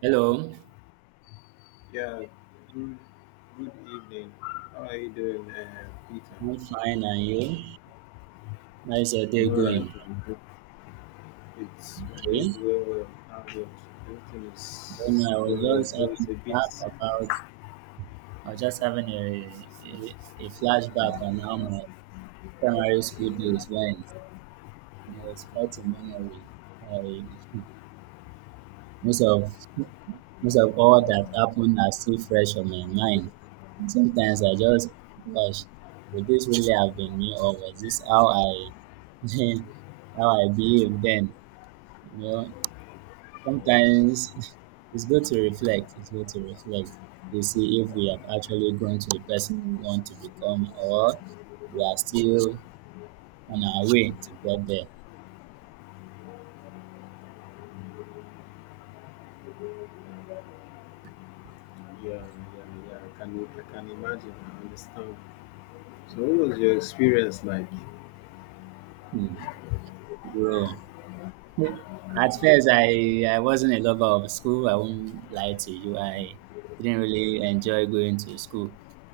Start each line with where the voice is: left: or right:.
right: Hello,
left: Yeah, good, good evening. How are you doing, Peter?
right: I'm fine, and you? How's your
left: I'm
right: day
left: alright.
right: going?
left: I'm good. It's my day is
right: Okay.
left: going well. How about everything
right: Then
left: is
right: I was
left: going well?
right: just
left: Though it's a
right: having a
left: bit,
right: rap about, I was just having a flashback on how my primary school days went. You know, it's quite a memory. I, most of most of all that happened are still fresh on my mind. And sometimes I just, gosh, would this really have been me, or was this how I how I behaved then? You know, Sometimes It's good to reflect to see if we have actually grown to the person we want to become or we are still on our way to get there.
left: yeah, yeah, yeah. I can imagine. I understand. So, what was your experience like?
right: Hmm. Grow. At first, I wasn't a lover of school. I won't lie to you. I didn't really enjoy going to school.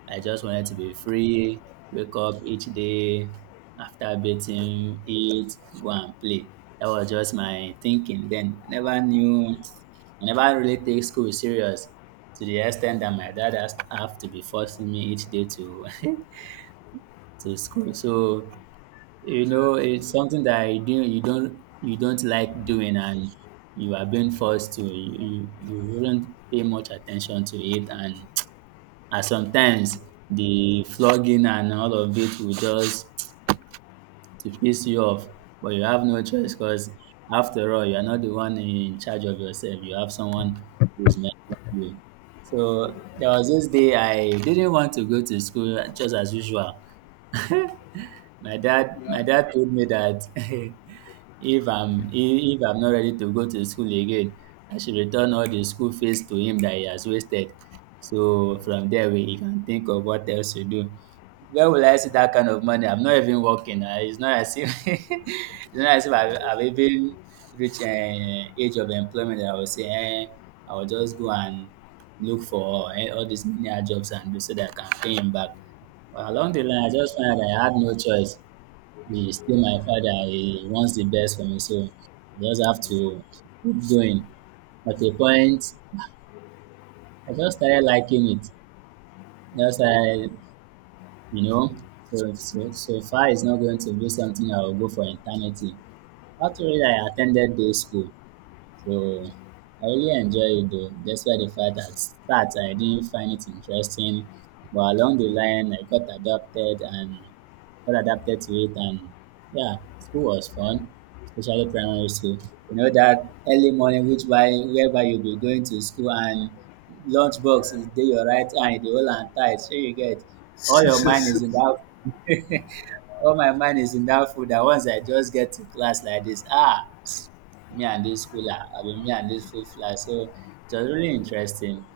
right: I just wanted to be free, wake up each day after bathing, eat, go and play. That was just my thinking then. Never knew, never really take school serious to the extent that my dad has have to be forcing me each day to to school. So you know, it's something that you do you don't like doing, and you are being forced to. You wouldn't pay much attention to it, and and sometimes the flogging and all of it will just to piss you off. But you have no choice because after all, you are not the one in charge of yourself. You have someone who's mentoring you. So there was this day I didn't want to go to school just as usual. My dad, my
left: Yeah.
right: dad told me that if I'm not ready to go to school again, I should return all the school fees to him that he has wasted. So from there, we he can think of what else to do. Where will I see that kind of money? I'm not even working. It's not as if it's not as if I've even reached an age of employment that I will say, eh, I will just go and look for eh, all these menial jobs and do so that I can pay him back. But along the line, I just found that I had no choice. He's still my father. He wants the best for me, so I just have to keep going. At a point, I just started liking it. Just I, you know, so, so, so far it's not going to be something I will go for eternity. After that, I attended day school. So I really enjoyed it though, despite the fact that at start I didn't find it interesting, but along the line I got adapted and got adapted to it, and yeah, school was fun, especially primary school. You know that early morning, which by whereby you'll be going to school and lunchbox is dey your right hand, the whole hold am tight, shey you get. All your
left: well,
right: mind is in that all my mind is in that food that once I just get to class like this, ah, me and this schooler, I mean me and this food fly. So it was really interesting.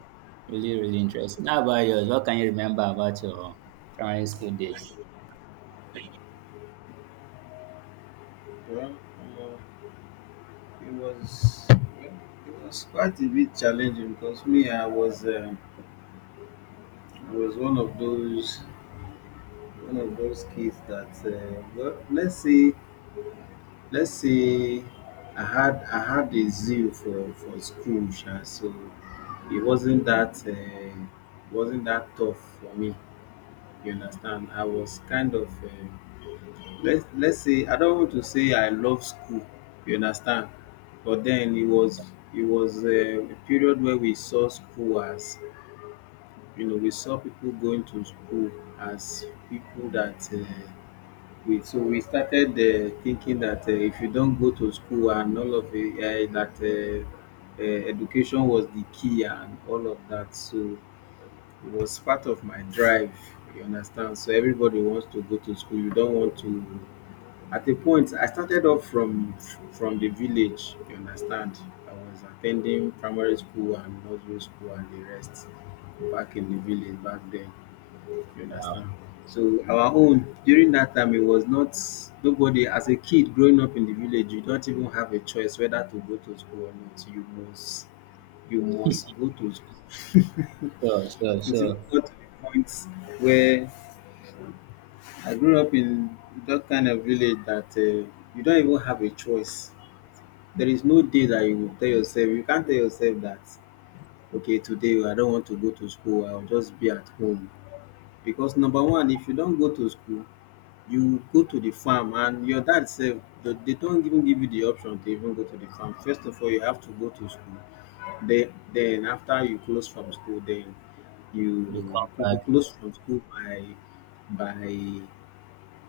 right: Really, really interesting. How about yours? What can you remember about your primary school days?
left: uh, it was well, it was quite a bit challenging because me, I was one of those kids that let's say I had a zeal for school sha, so it wasn't that tough for me. You understand? I was kind of, let's say I don't want to say I love school, you understand, but then it was, a period where we saw school as, you know, we saw people going to school as people that, we, so we started, thinking that, if you don't go to school and all of it, that education was the key and all of that. So it was part of my drive, you understand, so everybody wants to go to school, you don't want to. At a point I started off from the village, you understand. I was attending primary school and nursery school and the rest, back in the village back then, you
right: Wow.
left: understand? So our own during that time it was not, nobody, as a kid growing up in the village you don't even have a choice whether to go to school or not. You must, you must go to school.
right: Sure, sure,
left: It even
right: sure.
left: got to the point where I grew up in that kind of village that, you don't even have a choice. There is no day that you will tell yourself, you can't tell yourself that okay today I don't want to go to school, I'll just be at home, because number one, if you don't go to school, you go to the farm. And your dad sef, they dey don't even give you the option to even go to the farm. First of all you have to go to school. Then after you close from school, then you
right: You
left: you
right: come
left: could
right: back.
left: be close from school by by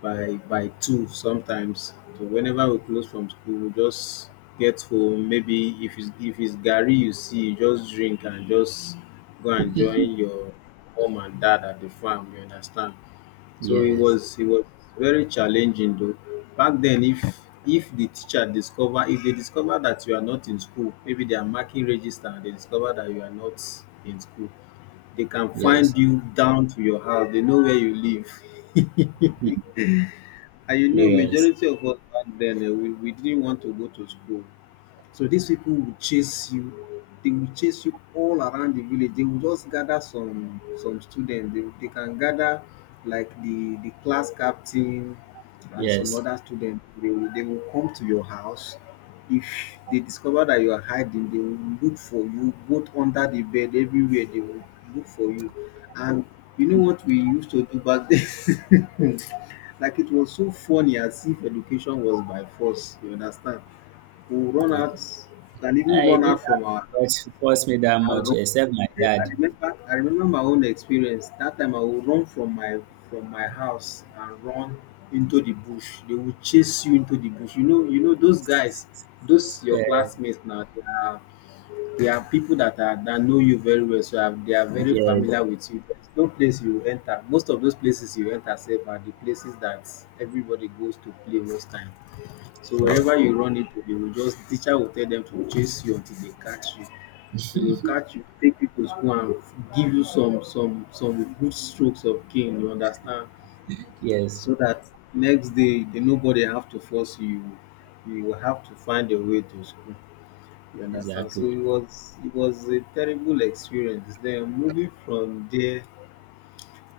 left: by two sometimes. So whenever we close from school we just get home. Maybe if it's garri you see, you just drink and just go and join your mom and dad at the farm, you understand. So it
right: Yes,
left: was, it was very challenging though. Back then, if the teacher discover, if they discover that you are not in school, maybe they are marking register and they discover that you are not in school, they can
right: yes.
left: find you down to your house. They know where you live.
right: Hmm.
left: And you know
right: Serious.
left: majority of us back then, eh, we didn't want to go to school. So these people will chase you. They will chase you all around the village. They will just gather some students. They can gather like the class captain and some
right: Yes.
left: other students. They will come to your house. If they discover that you are hiding, they will look for you both under the bed, everywhere. They will look for you. And you know what we used to do back then? Like it was so funny, as if education was by force. You understand? Who run out, can even
right: I
left: run out
right: didn't
left: from
right: have much to force me that
left: our
right: much
left: room.
right: except my dad.
left: I remember my own experience. That time I would run from my house and run into the bush. They will chase you into the bush. You know those guys, those your
right: Uh,
left: classmates now, they are, they are people that are, that know you very well. So they are very
right: yes,
left: familiar with you. There's no place you enter. Most of those places you enter safe are the places that everybody goes to play most time. So
right: sure.
left: wherever you run into, they will just, teacher will tell them to chase you until they catch you. So they will catch you, take you to school and give you some good strokes of cane, you understand?
right: Yes,
left: So that next day, they, nobody have to force you. You will have to find a way to school. You understand? So
right: exactly.
left: it was, it was a terrible experience. Then moving from there,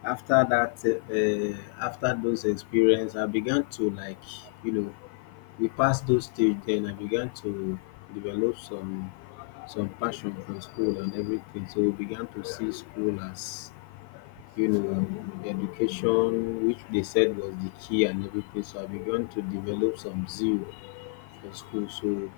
left: after that after those experience, I began to like, you know, we passed those stage. Then I began to develop some passion for school and everything. So we began to see school as, you know, the education which they said was the key and everything. So I began to develop some zeal for school. So,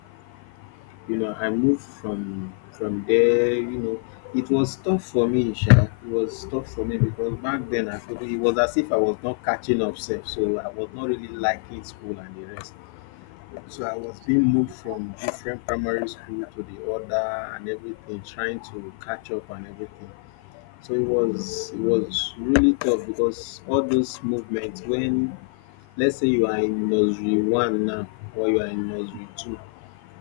left: you know, I moved from there, you know. It was tough for me sha, it was tough for me, because back then I feel it was as if I was not catching up sef, so I was not really liking school and the rest. So I was being moved from different primary school to the other and everything, trying to catch up and everything. So it was, it was really tough because all those movements, when let's say you are in nursery one now or you are in nursery two,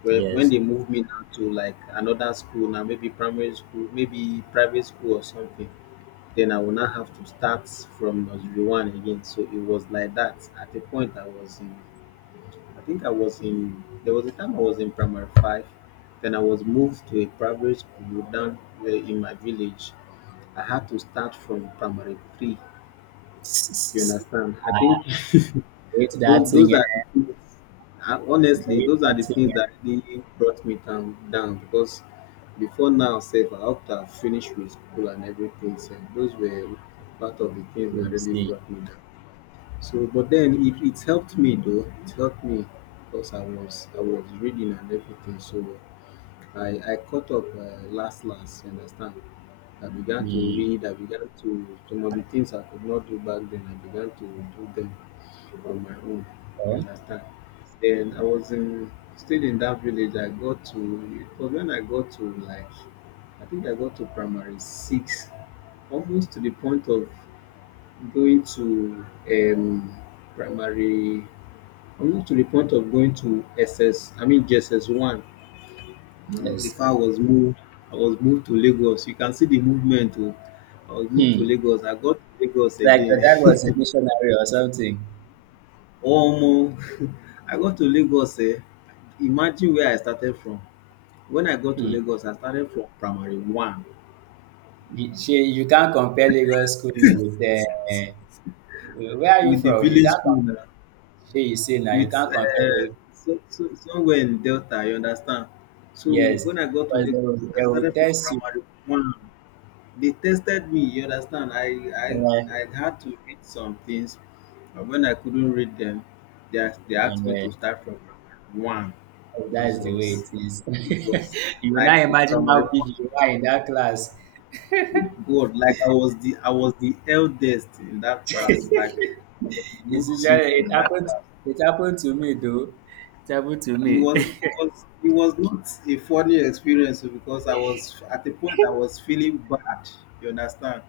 left: where when
right: Yes.
left: they move me now to like another school now, maybe primary school, maybe private school or something, then I will now have to start from nursery one again. So it was like that. At a point I was in, I think I was in, there was a time I was in primary five, then I was moved to a private school down where in my village. I had to start from primary three. You understand? I
right: I
left: think
right: hate that
left: those
right: thing.
left: are the things. I,
right: I
left: honestly,
right: hate
left: those are
right: that
left: the
right: thing.
left: things that really brought me down, down, because before now, safe after I finished with school and everything, so those were part of the things that
right: Actually,
left: really
right: see,
left: brought me down. So, but then it helped me though. It helped me because I was reading and everything. So I caught up, last last. You understand? I began to
right: hmm.
left: read. I began to, some of the things I could not do back then, I began to do them on my own. You
right: Oh,
left: understand? Then I was in, still in that village. I got to, it was when I got to, like I think I got to primary six, almost to the point of going to, um, primary I to the point of going to SS I mean JSS1
right: yes,
left: before I was moved, I was moved to Lagos. You can see the movement oh. I was moved to
right: hmm.
left: Lagos. I got to Lagos
right: Like that
left: again.
right: that was a missionary or something.
left: Omo! I got to Lagos, eh. Imagine where I started from. When I got to
right: Hmm.
left: Lagos, I started from primary 1
right: You, she, you can't compare Lagos schooling with the. Where are you
left: with the
right: from? You
left: village
right: can't.
left: school,
right: Com- She, you see now, you
left: with,
right: can't compare. Lag-
left: somewhere in Delta, you understand. So
right: Yes,
left: when I got to
right: because
left: Lagos, I
right: they will
left: started from
right: test you.
left: primary one. They tested me, you understand.
right: Uh,
left: I had to read some things, and when I couldn't read them, they asked me
right: yeah,
left: to start from primary one.
right: that's the way
left: Jesus,
right: it is.
left: it was
right: You will
left: like
right: not imagine
left: primary
right: how big
left: one.
right: you are in that class.
left: God, like I was the eldest in that class, like I was the
right: It's
left: most
right: usually
left: senior
right: it
left: in that
right: happened.
left: class.
right: It happened to me though. It happened to
left: It
right: me.
left: was it was not a funny experience oh, because I was, at the point I was feeling bad, you understand?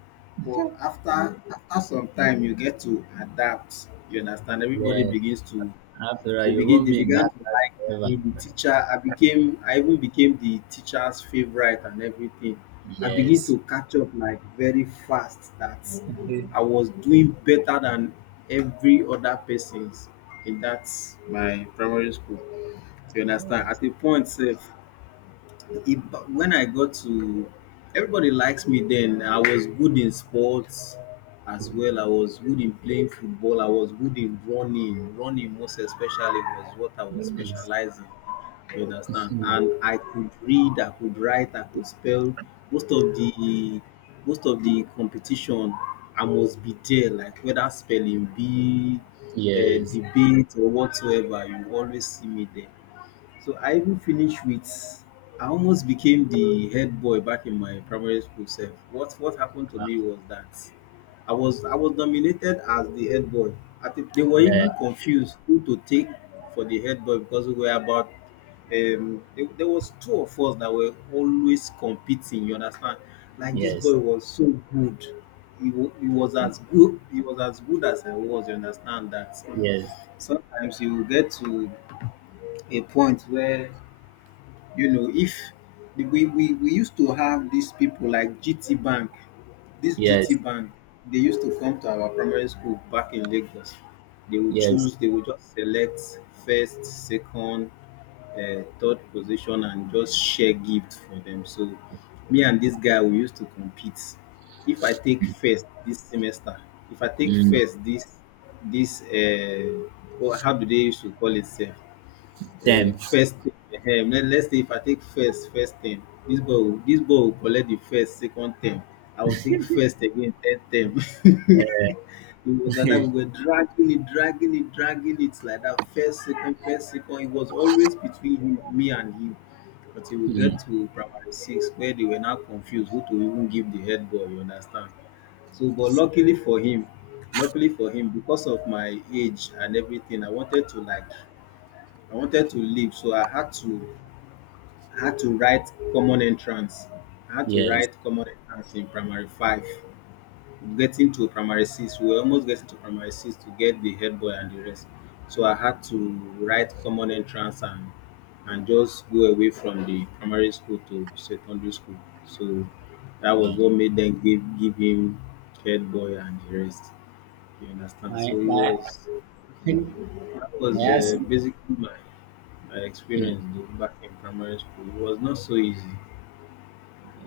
left: But after, after some time you get to adapt, you understand? Everybody
right: Yes.
left: begins to,
right: After all, you won't
left: they
right: be in
left: began
right: that
left: to like
right: class
left: me, the
right: forever.
left: teacher. I became, I even became the teacher's favorite and everything. I begin
right: Yes.
left: to catch up like very fast, that I was doing better than every other persons in that my primary school. You understand?
right: Yes.
left: At a point sef, if when I got to everybody likes me then. I was good in sports as well. I was good in playing football. I was good in running. Running most especially was what I was
right: Yes.
left: specializing. You understand?
right: Hmm.
left: And I could read, I could write, I could spell. Most of the competition I must be there, like whether spelling bee,
right: Yes.
left: debate or whatsoever, you always see me there. So I even finished with, I almost became the head boy back in my primary school self. What happened to
right: Wow.
left: me was that I was nominated as the head boy. I think they were
right: Yeah.
left: even confused who to take for the head boy, because we were about, there, there was two of us that were always competing, you understand? Like this
right: Yes.
left: boy was so good. He was as good he was as good as I was, you understand that
right: Yes.
left: sometimes you will get to a point where if we used to have these people like GT Bank, this GT
right: Yes.
left: Bank, they used to come to our primary school back in Lagos.
right: Yes.
left: They would just select first, second, third position and just share gift for them. So me and this guy, we used to compete. If I take first this semester, if I take
right: Mm.
left: first this, this, how do they used to call it? Sef?
right: Damn.
left: First thing let's say if I take first first term. This boy go, dis boy go collect the first second term, I go take first again third term. It was like that.
right: Eh,
left: We were dragging it dragging it like that. First second, first second, it was always between him me and him until we
right: hmm.
left: get to primary six, where they were now confused who to even give the head boy, you understand. So but luckily for him, because of my age and everything, I wanted to leave, so I had to write common entrance. I had to
right: Yes.
left: write common entrance in primary five, getting to primary six. We were almost getting to primary six to get the head boy and the rest. So I had to write common entrance and just go away from the primary school to secondary school. So that was
right: Wow.
left: what made them give him head boy and the rest. You understand?
right: My
left: So it
right: my
left: was
right: I
left: that was
right: had sim-
left: basically my I experienced
right: hmm.
left: though back in primary school. It was not so easy.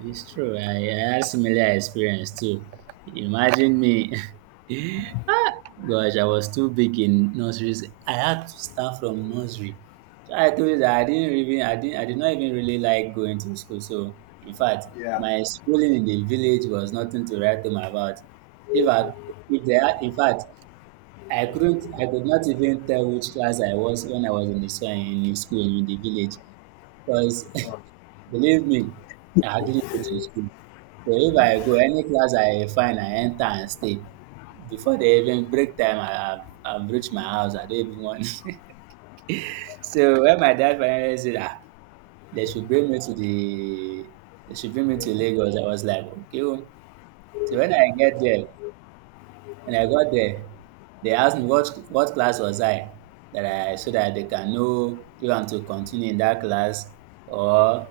right: It's true. I had similar experience too. Imagine me gosh, I was too big in nurseries. I had to start from nursery. So I told you that I didn't even I did not even really like going to school. So in fact,
left: Yeah.
right: my schooling in the village was nothing to write home about. If I if they had, in fact I could not even tell which class I was when I was in the school in the village because believe me, I didn't go to school. So if I go any class I find I enter and stay, before dey even break time I have reach my house I don even wan so when my dad finally said ah they should bring me to the they should bring me to Lagos I was like okay o. So when I get there, when I got there they asked me what class was I that I so that they can know if I'm to continue in that class or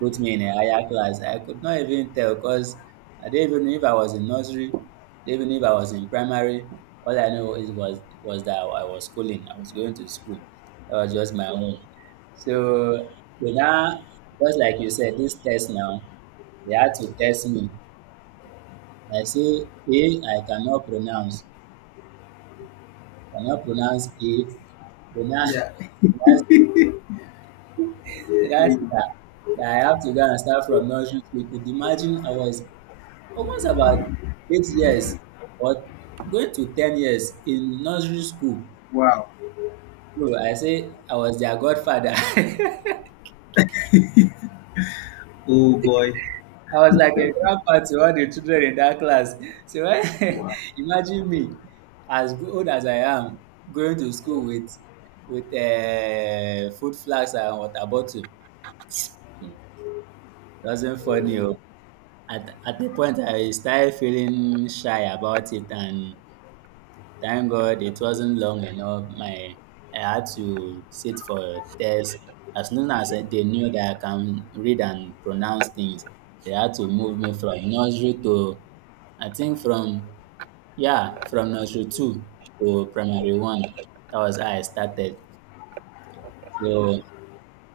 right: put me in a higher class. I could not even tell because I didn't even know if I was in nursery, didn't even know if I was in primary. All I know is was that I was schooling. I was going to school. That was just my own. So they now, just like you said, this test now, they had to test me. I say A, I cannot pronounce. Cannot pronounce A. They now,
left: Yeah.
right: they now say they
left: Eh,
right: now
left: eh.
right: say that, that I have to go and start from nursery school. You could imagine I was almost about 8 years or going to 10 years in nursery school.
left: Wow.
right: So I say I was their godfather. I
left: Oh boy.
right: was like a grandpa to all the children in that class. So
left: Wow.
right: imagine me as old as I am going to school with food flags and water bottle. Doesn't funny. Oh. At the point I started feeling shy about it and thank God it wasn't long enough. My I had to sit for a test. As soon as they knew that I can read and pronounce things, they had to move me from nursery to I think from yeah, from nursery two to primary one. That was how I started. So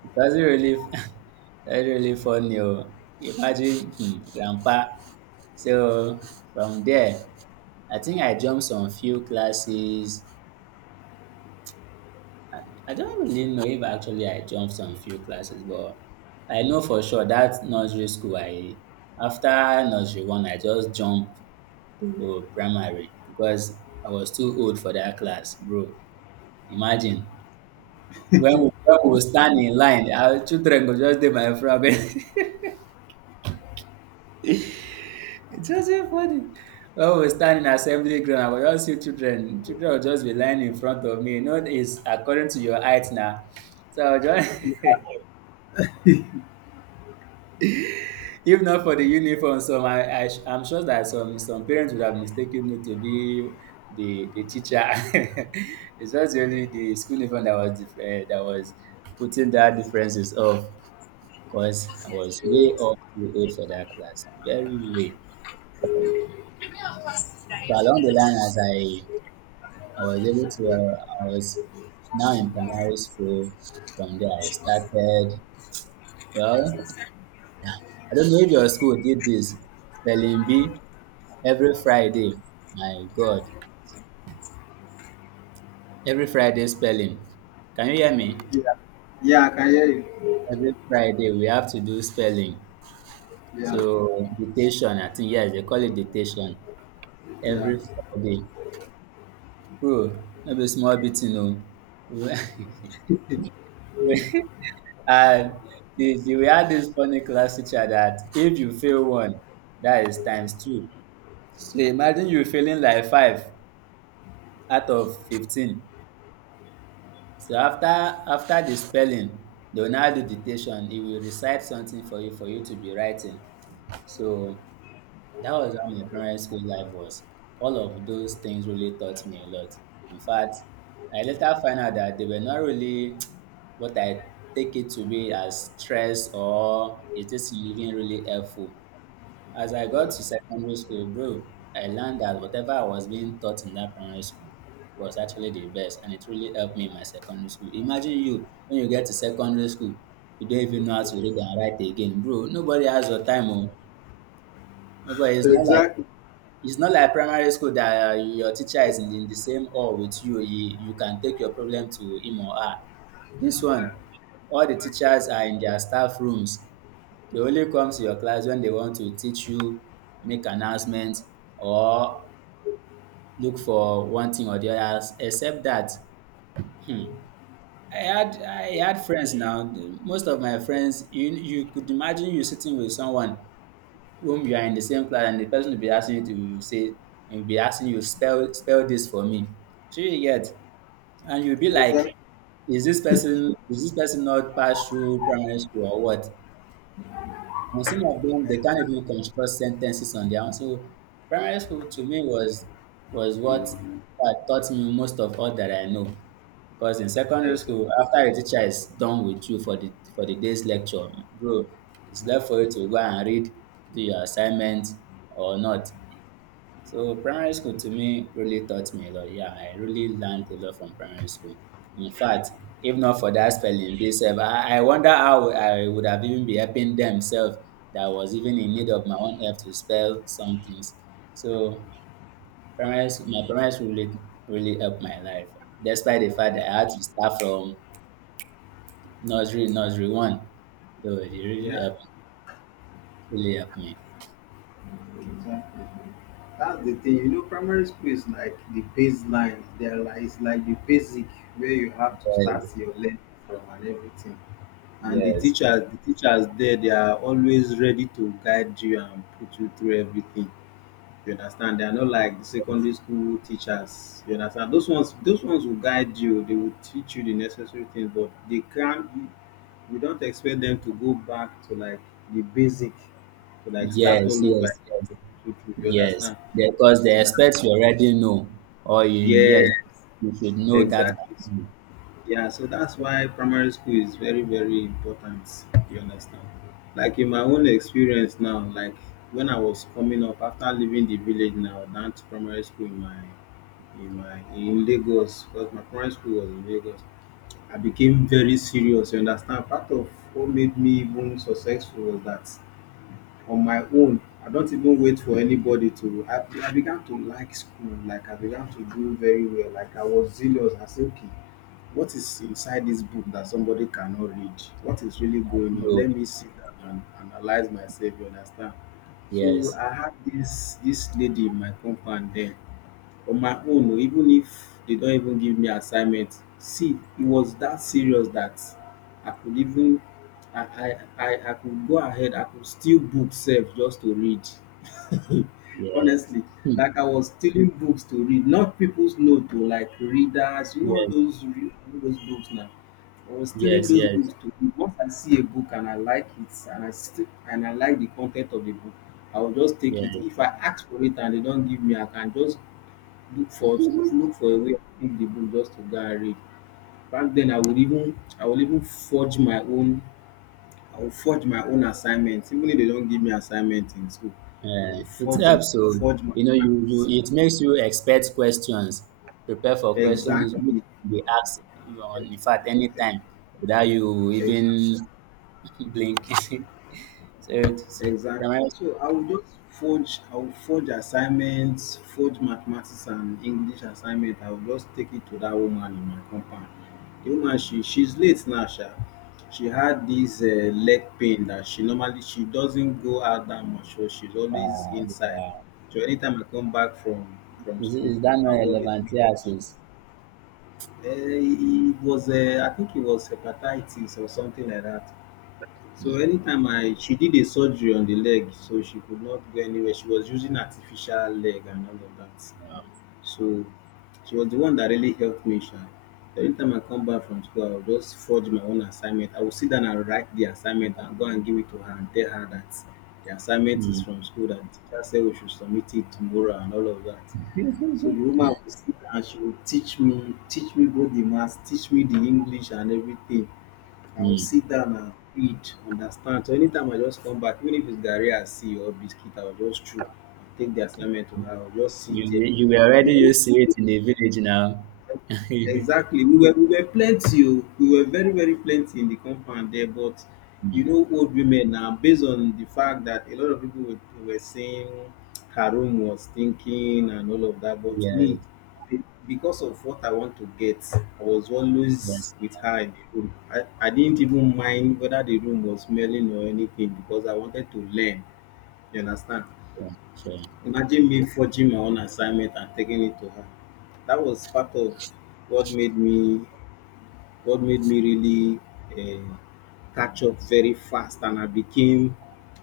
right: it wasn't really that's really funny. Oh. Imagine hmm, grandpa. So from there, I think I jumped some few classes. I don't really know if actually I jumped some few classes, but I know for sure that nursery school I after nursery one I just jumped to primary because I was too old for that class, bro. Imagine when we stand in line, our children go just dey my front. It's just so funny. When we stand in assembly ground, I will just see children. Children will just be lying in front of me. You know, it's according to your height now. So I will just
left: Yeah.
right: if not for the uniform, some I sh- I'm sure that some parents would have mistaken me to be the teacher. It's just really the school uniform that was different eh, that was putting that differences off because I was way off too old for that class, very way. So along the line, as I was able to, I was now in primary school. From there, I started. Well, I don't know if your school did this spelling bee every Friday. My God, every Friday spelling. Can you hear me?
left: Yeah. Yeah, I can hear you.
right: Every Friday we have to do spelling.
left: Yeah.
right: So dictation, I think yes, they call it dictation. Every Friday. Bro, no be small beating o. And we had this funny class teacher that if you fail one, that is times two. So imagine you failing like five out of 15. So after the spelling, they will now do dictation. He will recite something for you to be writing. So that was how my primary school life was. All of those things really taught me a lot. In fact, I later found out that they were not really what I take it to be as stress or is this living really helpful. As I got
left: Yeah.
right: to secondary school, bro, I learned that whatever I was being taught in that primary school was actually the best and it really helped me in my secondary school. Imagine you when you get to secondary school, you don't even know how to read and write again. Bro, nobody has your time. Oh. Nobody.
left: Exactly.
right: It's not like primary school that your teacher is in the same hall with you. You can take your problem to him or her. This one, all the teachers are in their staff rooms. They only come to your class when they want to teach you, make announcement, or look for one thing or the other. Except that, hmm, I had friends now. Most of my friends, you could imagine you sitting with someone whom you are in the same class and the person will be asking you to say and will be asking you spell this for me. So you get and you'll be like,
left: Exactly.
right: is this person not pass through primary school or what? And some of them they can't even construct sentences on their own. So primary school to me was what taught me most of all that I know. Because in secondary
left: Exactly.
right: school, after a teacher is done with you for the day's lecture, bro, it's left for you to go and read, do your assignment or not. So primary school to me really taught me a lot. Yeah, I really learned a lot from primary school. In fact, if not for that spelling bee sef, I wonder how I would have even be helping themself that was even in need of my own help to spell some things. So primary school, my primary school really, really helped my life. Despite the fact that I had to start from nursery, nursery one, though it
left: Yeah.
right: really helped me.
left: Exactly. That's the thing. You know, primary school is like the baseline. There, like it's like the basic where you have to start your learning from and everything. And
right: Yes,
left: the teachers there, they are always ready to guide you and put you through everything, you understand. They are not like the secondary school teachers, you understand. Those ones, will guide you, they will teach you the necessary things, but they can't, we don't expect them to go back to like the basic, to like start
right: yes,
left: all over.
right: yes, yes,
left: You you
right: yes.
left: understand.
right: Yes, because the
left: So that's,
right: experts you already know, or you,
left: yeah,
right: yes, you should know that.
left: exactly. Yeah, so that's why primary school is very, very important. You understand? Like in my own experience now, like when I was coming up after leaving the village now, down to primary school in my, in Lagos, because my primary school was in Lagos, I became very serious. You understand? Part of what made me even successful was that on my own. I don't even wait for anybody to. I began to like school. Like I began to do very well. Like I was zealous. I said, okay, what is inside this book that somebody cannot read? What is really going on?
right: You,
left: Let me sit down and analyze myself. You understand? So
right: yes,
left: I had this lady in my compound then. On my own o, even if they don't even give me assignment, see, it was that serious that I could even I I I I could go ahead, I could steal book sef just to read,
right: yes,
left: honestly.
right: hmm,
left: Like I was stealing books to read, not people's note o, like readers, you know, all
right: yes,
left: those all those books now. I was stealing
right: yes,
left: those
right: yes,
left: books to read. Once I see a book and I like it, and I like the content of the book, I will just take it.
right: yes.
left: If I ask for it and they don't give me, I can just look for look for a way to pick the book just to go and read. Back then I would even forge my own, I would forge my own assignments. Even if they don't give me assignment in school, I will
right: It
left: forge it,
right: helps. So
left: forge my
right: you know, you,
left: practice.
right: you it makes you expect questions, prepare for questions which
left: Exactly.
right: can be asked on in fact anytime without you even blinking. So it's
left: Exactly.
right: from-
left: So I will forge assignments, forge mathematics and English assignment. I will just take it to that woman in my compound. The woman, she's late now sha. She had this, leg pain that she normally, she doesn't go out that much, so she's always inside. So anytime I come back from
right: is,
left: school,
right: is that not
left: I always
right: relevant?
left: meet
right: Yes,
left: her.
right: it's.
left: It was, I think it was hepatitis or something like that. So
right: Hmm,
left: anytime I, she did a surgery on the leg, so she could not go anywhere. She was using artificial leg and all of that.
right: wow.
left: So she was the one that really helped me, sha. Anytime I come back from school, I will just forge my own assignment. I will sit down and write the assignment and go and give it to her and tell her that the assignment is
right: Hmm,
left: from school, that the teacher said we should submit it tomorrow and all of that. So the woman will sit and she will teach me, both the maths, teach me the English and everything. I will
right: hmm.
left: sit down and read, understand. So anytime I just come back, even if it's garri I see or biscuit, I will just chew and take the assignment to her. I will just sit
right: You
left: there.
right: you were
left: You
right: already
left: know,
right: used to it in the village now.
left: exactly. We were plenty. Oh. We were very, very plenty in the compound there, but you
right: Mm.
left: know, old women now, based on the fact that a lot of people were saying Karum was thinking and all of that, but me,
right: Yes,
left: because of what I want to get, I was always
right: yes,
left: with her in the room. I didn't even mind whether the room was smelling or anything because I wanted to learn. You understand?
right: sure, sure.
left: Imagine me forging my own assignment and taking it to her. That was part of what made me what made me really, uh, catch up very fast, and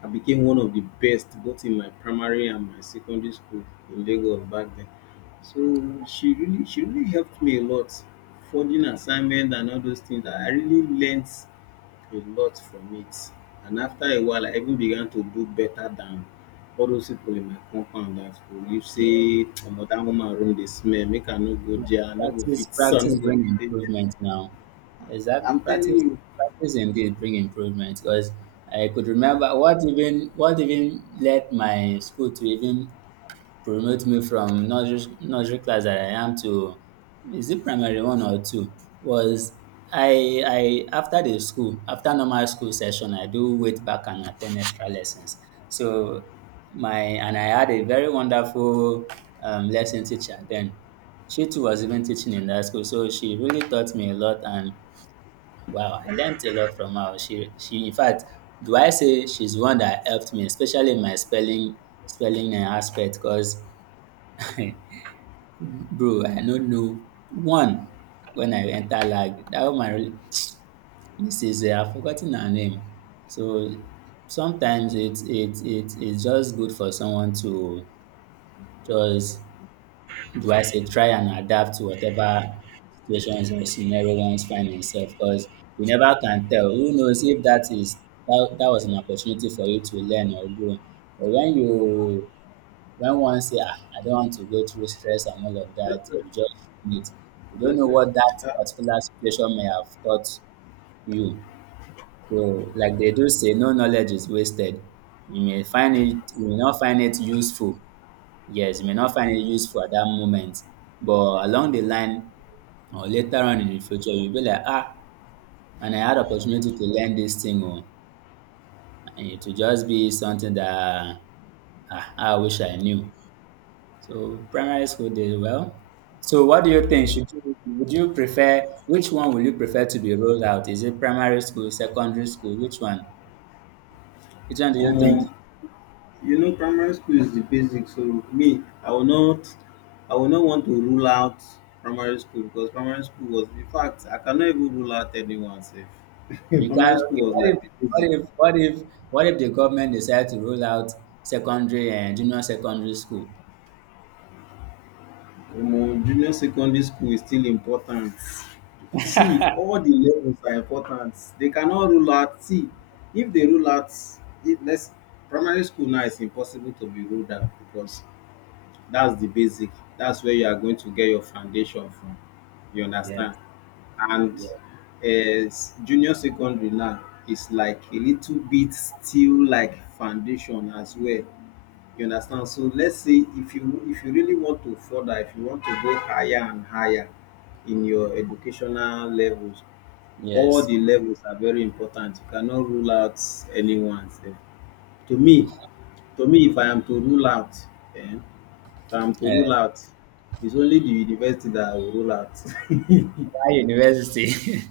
left: I became one of the best both in my primary and my secondary school in Lagos back then. So she really helped me a lot, forging assignment and all those things. I really learnt a lot from it. And after a while, I even began to do better than all those people in my compound that will you
right: Yeah.
left: say, Omo, that woman room dey smell, make I no go there, I no go
right: Practice
left: fit, son no
right: practice
left: go
right: bring
left: fit stay there.
right: improvement now. Exactly.
left: I'm telling
right: Practice
left: you,
right: practice indeed bring improvement because I could remember what even led my school to even promote me from nursery class that I am to is it primary one or two was I after the school after normal school session I do wait back and attend extra lessons so my and I had a very wonderful lesson teacher then she too was even teaching in that school so she really taught me a lot and wow I learned a lot from her she in fact do I say she's one that helped me especially in my spelling spelling aspect cause bro, I no know one when I enter lag. Dat woman Mrs. I've forgotten her name. So sometimes it's just good for someone to just do I say try and adapt to whatever situations or scenario ones find himself because you never can tell. Who knows if that is that that was an opportunity for you to learn or grow. But when you When one say, "Ah, I don't want to go through stress and all of that," you
left: different,
right: just feel it. You don't know
left: different.
right: what that
left: Uh,
right: particular situation may have taught you. So, like they do say, no knowledge is wasted. You may find it, you may not find it useful. Yes, you may not find it useful at that moment, but along the line or later on in the future, you'll be like, ah, and I had opportunity to learn this thing, or it will just be something that ah, I wish I knew. So primary school did well. So what do you think? Should you Would you prefer which one will you prefer to be rolled out? Is it primary school, secondary school? Which one? Which one do you think
left: Omo, you know, primary school is the basic. So me, I will not want to rule out primary school because primary school was, in fact, I cannot even rule out anyone. Sef.
right: you can?
left: Primary
right: Okay,
left: school was like the basic.
right: what if what if what if the government decide to roll out secondary and junior secondary school?
left: Omo, junior secondary school is still important. See, all the levels are important. They cannot rule out. See, if they rule out if let's primary school now is impossible to be ruled out because that's the basic. That's where you are going to get your foundation from. You understand?
right: Yes,
left: And
right: yes,
left: um junior secondary now is like a little bit still like foundation as well. You understand. So let's say if you, really want to further, if you want to go higher and higher in your educational levels, all
right: yes.
left: the levels are very important. You cannot rule out any one sef. To me, if I am to rule out, um if I am to rule
right: Uh,
left: out it's only the university that I will rule out.
right: why university?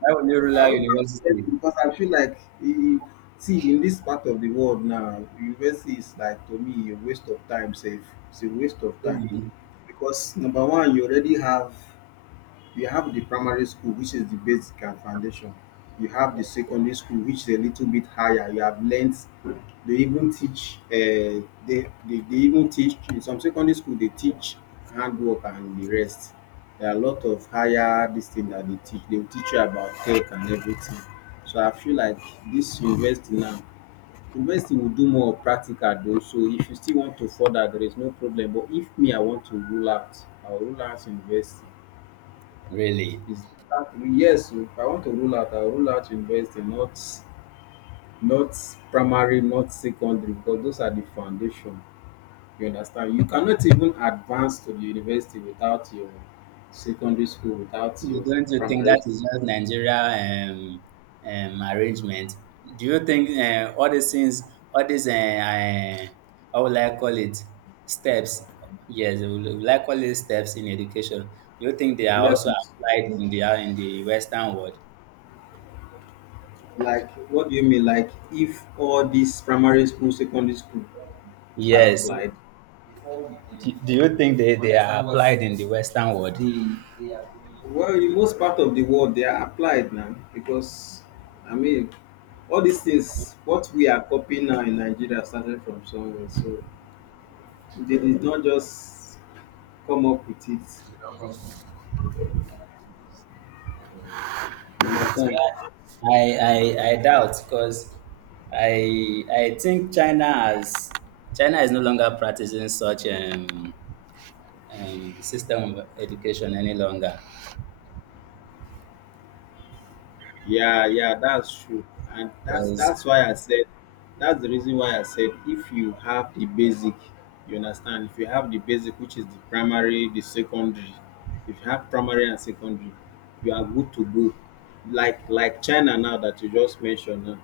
right: Why would you roll
left: I
right: out
left: would love to get
right: university?
left: in because I feel like e, see, in this part of the world now, university is like, to me, a waste of time sef. It's a waste of time
right: Really,
left: because number one, you have the primary school, which is the basic and foundation. You have the secondary school, which is a little bit higher. You have learnt. They even teach. They even teach in some secondary school. They teach handwork and the rest. There are a lot of higher this thing that they teach. They will teach you about tech and everything. So I feel like this university now, university will do more of practical though. So if you still want to further, there is no problem. But if me, I want to rule out, I'll rule out university.
right: really.
left: Is that, yes, if I want to rule out, I'll rule out university, not not primary, not secondary, because those are the foundation. You understand? You cannot even advance to the university without your secondary school, without
right: You
left: your
right: don't you think
left: primary
right: that is just Nigeria um, arrangement? Do you think all these things, all these, uh, uh, how will I call it, steps? Yes, will I call it steps in education? Do you think they
left: school
right: are also
left: levels.
right: applied in the Western world?
left: Like, what do you mean? Like, if all these primary school, secondary schools are
right: Yes. Do
left: applied,
right: do you think they are applied in the Western world?
left: well, in most part of the world, they are applied now because, I mean, all these things, what we are copying now in Nigeria started from somewhere. So they did not just come up with it. You
right: So
left: understand?
right: I doubt because I think China is no longer practicing such system of education any longer
left: Yeah, yeah, that's true. And that's
right: because
left: that's why I said if you have the basic, you understand, if you have the basic which is the primary, the secondary, if you have primary and secondary, you are good to go. Like China now that you just mentioned now.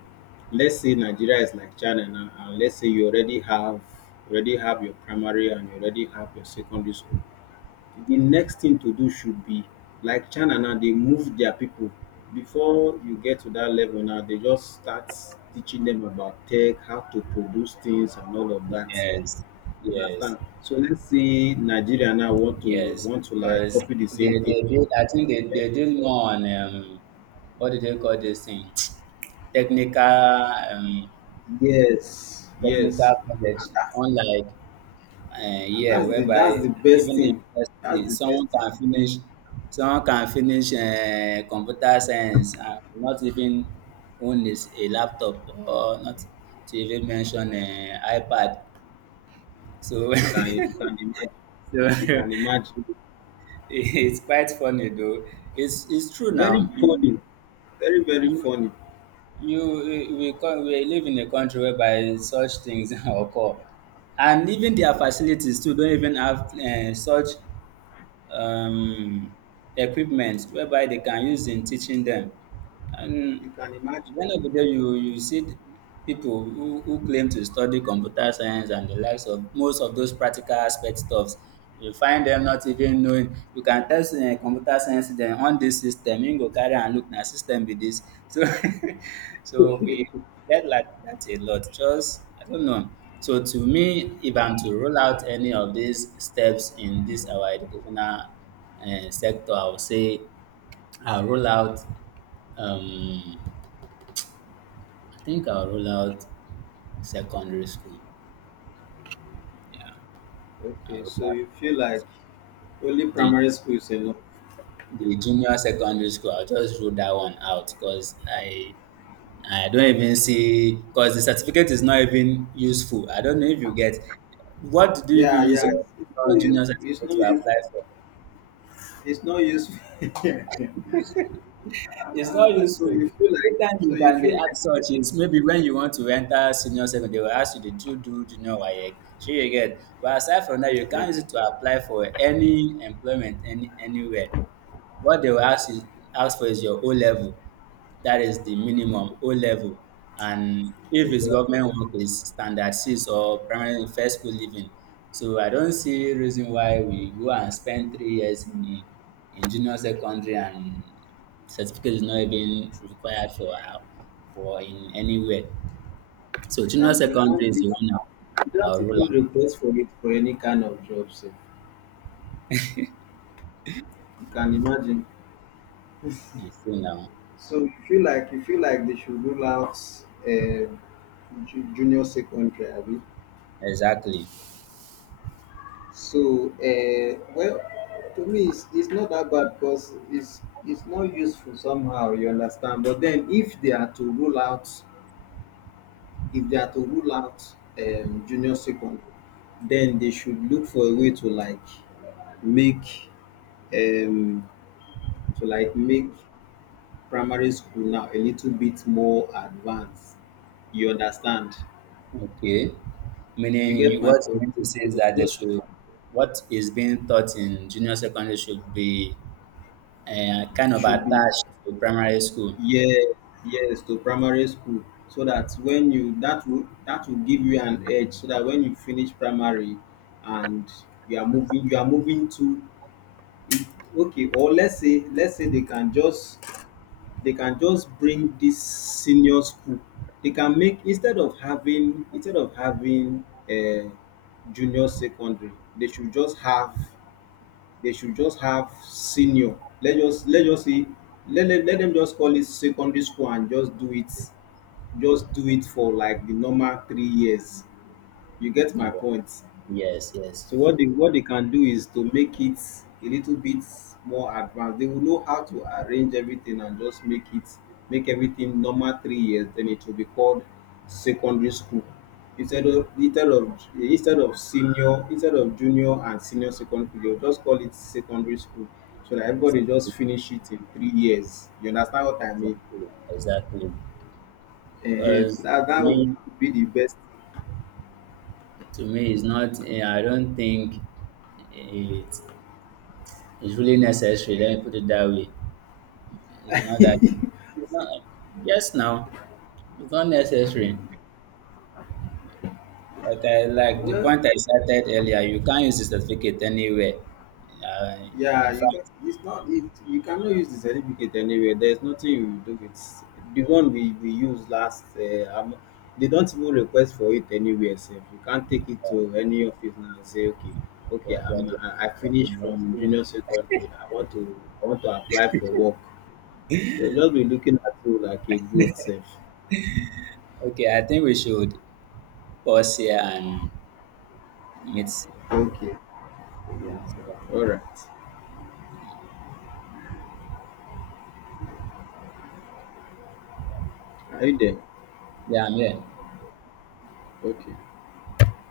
left: Let's say Nigeria is like China now, and let's say you already have your primary and you already have your secondary school. The next thing to do should be like China now, they move their people. Before you get to that level now, they just start teaching them about tech, how to produce things and all of that.
right: yes
left: You
right: yes
left: understand? So let's say Nigeria now want to
right: yes
left: want to like
right: because
left: copy the
right: they
left: same thing.
right: they build I think they
left: Eh?
right: they deal more on what do they call this thing technical
left: Yes,
right: technical
left: yes.
right: college
left: And that's
right: unlike
left: and
right: yeah,
left: that's the
right: whereby
left: best
right: even the
left: thing.
right: university,
left: That's the best thing.
right: someone can finish computer science and not even own is a laptop or not to even mention iPad. So,
left: You can
right: so
left: you can imagine. You can imagine.
right: it's quite funny though. It's true
left: Very
right: now.
left: funny. Very, very
right: You,
left: funny.
right: you we, co- we live in a country whereby such things occur, and even their facilities too don't even have such um equipment whereby they can use in teaching them. And
left: You can
right: at
left: imagine.
right: the end of the day, you see people who claim to study computer science and the likes of most of those practical aspect stuffs. You find them not even knowing. You can tell say, eh, computer science then on this system, you go carry and look na system be this. So so we get like that a lot. Just I don't know. So to me, if I'm to roll out any of these steps in this our educational sector, I would say I'll roll out um, I think I'll rule out secondary school. Yeah, I'll
left: Okay, so
right: rule out
left: you feel like only
right: the
left: primary school is enough.
right: the junior secondary school. I'll just rule that one out because I don't even see because the certificate is not even useful. I don't know if you get what do you even
left: Yeah,
right: use
left: yeah. It's no
right: your
left: use.
right: junior
left: It's
right: certificate
left: no
right: to
left: use.
right: apply for?
left: It's no use.
right: It's not
left: Ah, so
right: useful.
left: you feel like.
right: Every time
left: So
right: you
left: you
right: can be
left: feel like.
right: asked such is maybe when you want to enter senior secondary, they will ask you, did you do junior WAEC? Sure you get. But aside from that, you
left: Yeah,
right: can't use it to apply for any employment any, anywhere. What they will ask is ask for is your O level. That is the minimum O level. And if it's
left: exactly.
right: government
left: You
right: work, it's standard six or primary first school living. So I don't see reason why we go and spend 3 years in junior secondary and certificate is not even required for for in anywhere. So junior
left: can. You
right: secondary
left: can't.
right: is
left: You,
right: the one
left: can't,
right: I'll
left: you don't
right: rule out.
left: even request for it for any kind of job. So you can imagine.
right: You see now
left: So you feel like they should rule out uh, junior secondary. Abi?
right: exactly.
left: So, well, to me, it's not that bad because it's not useful somehow. You understand? But then, if they are to rule out, if they are to rule out junior second, then they should look for a way to like make um, to like make primary school now a little bit more advanced. You understand?
right: Okay. Meaning
left: You get my
right: what you
left: point.
right: meant to say
left: They
right: is
left: would
right: that they
left: just
right: should what is being taught in junior secondary should be kind of
left: should be
right: attached to primary school.
left: yes, yes, to primary school so that when you that will give you an edge so that when you finish primary and you are moving to. Okay, or let's say they can just bring this senior school. They can make instead of having a junior secondary. they should just have they should just have senior. Let just let just say let them just call it secondary school and just do it for like the normal three years. You get my
right: Yeah.
left: point?
right: Yes, yes,
left: So what they can do is to make it a little bit more advanced. They will know how to arrange everything and just make it make everything normal three years. Then it will be called secondary school instead of instead of instead of senior instead of junior and senior secondary. They'll just call it secondary school so that everybody just
right: exactly,
left: finish it in three years. You understand what I mean?
right: exactly, exactly. Because
left: That would
right: me,
left: be the best.
right: to me, it's not. Eh, I don't think it is really necessary. Let me put it that way. It's not that. It's not. Yes, now it's not necessary. Like I like the
left: Well,
right: point I started earlier. You can't use the certificate anywhere. Uh,
left: yeah,
right: in
left: you can.
right: fact,
left: It's not. You cannot use the certificate anywhere. There's nothing you will do with the one we used last. They don't even request for it anywhere. Safe. You can't take it to any office now and say, okay,
right: but, but,
left: I
right: but
left: finished from junior secondary. I want to apply for work. They'll just be looking at you like a good safe.
right: okay. I think we should Boss here and meet
left: Okay,
right: again. So that,
left: all right. Are you there?
right: yeah, I'm here.
left: Okay.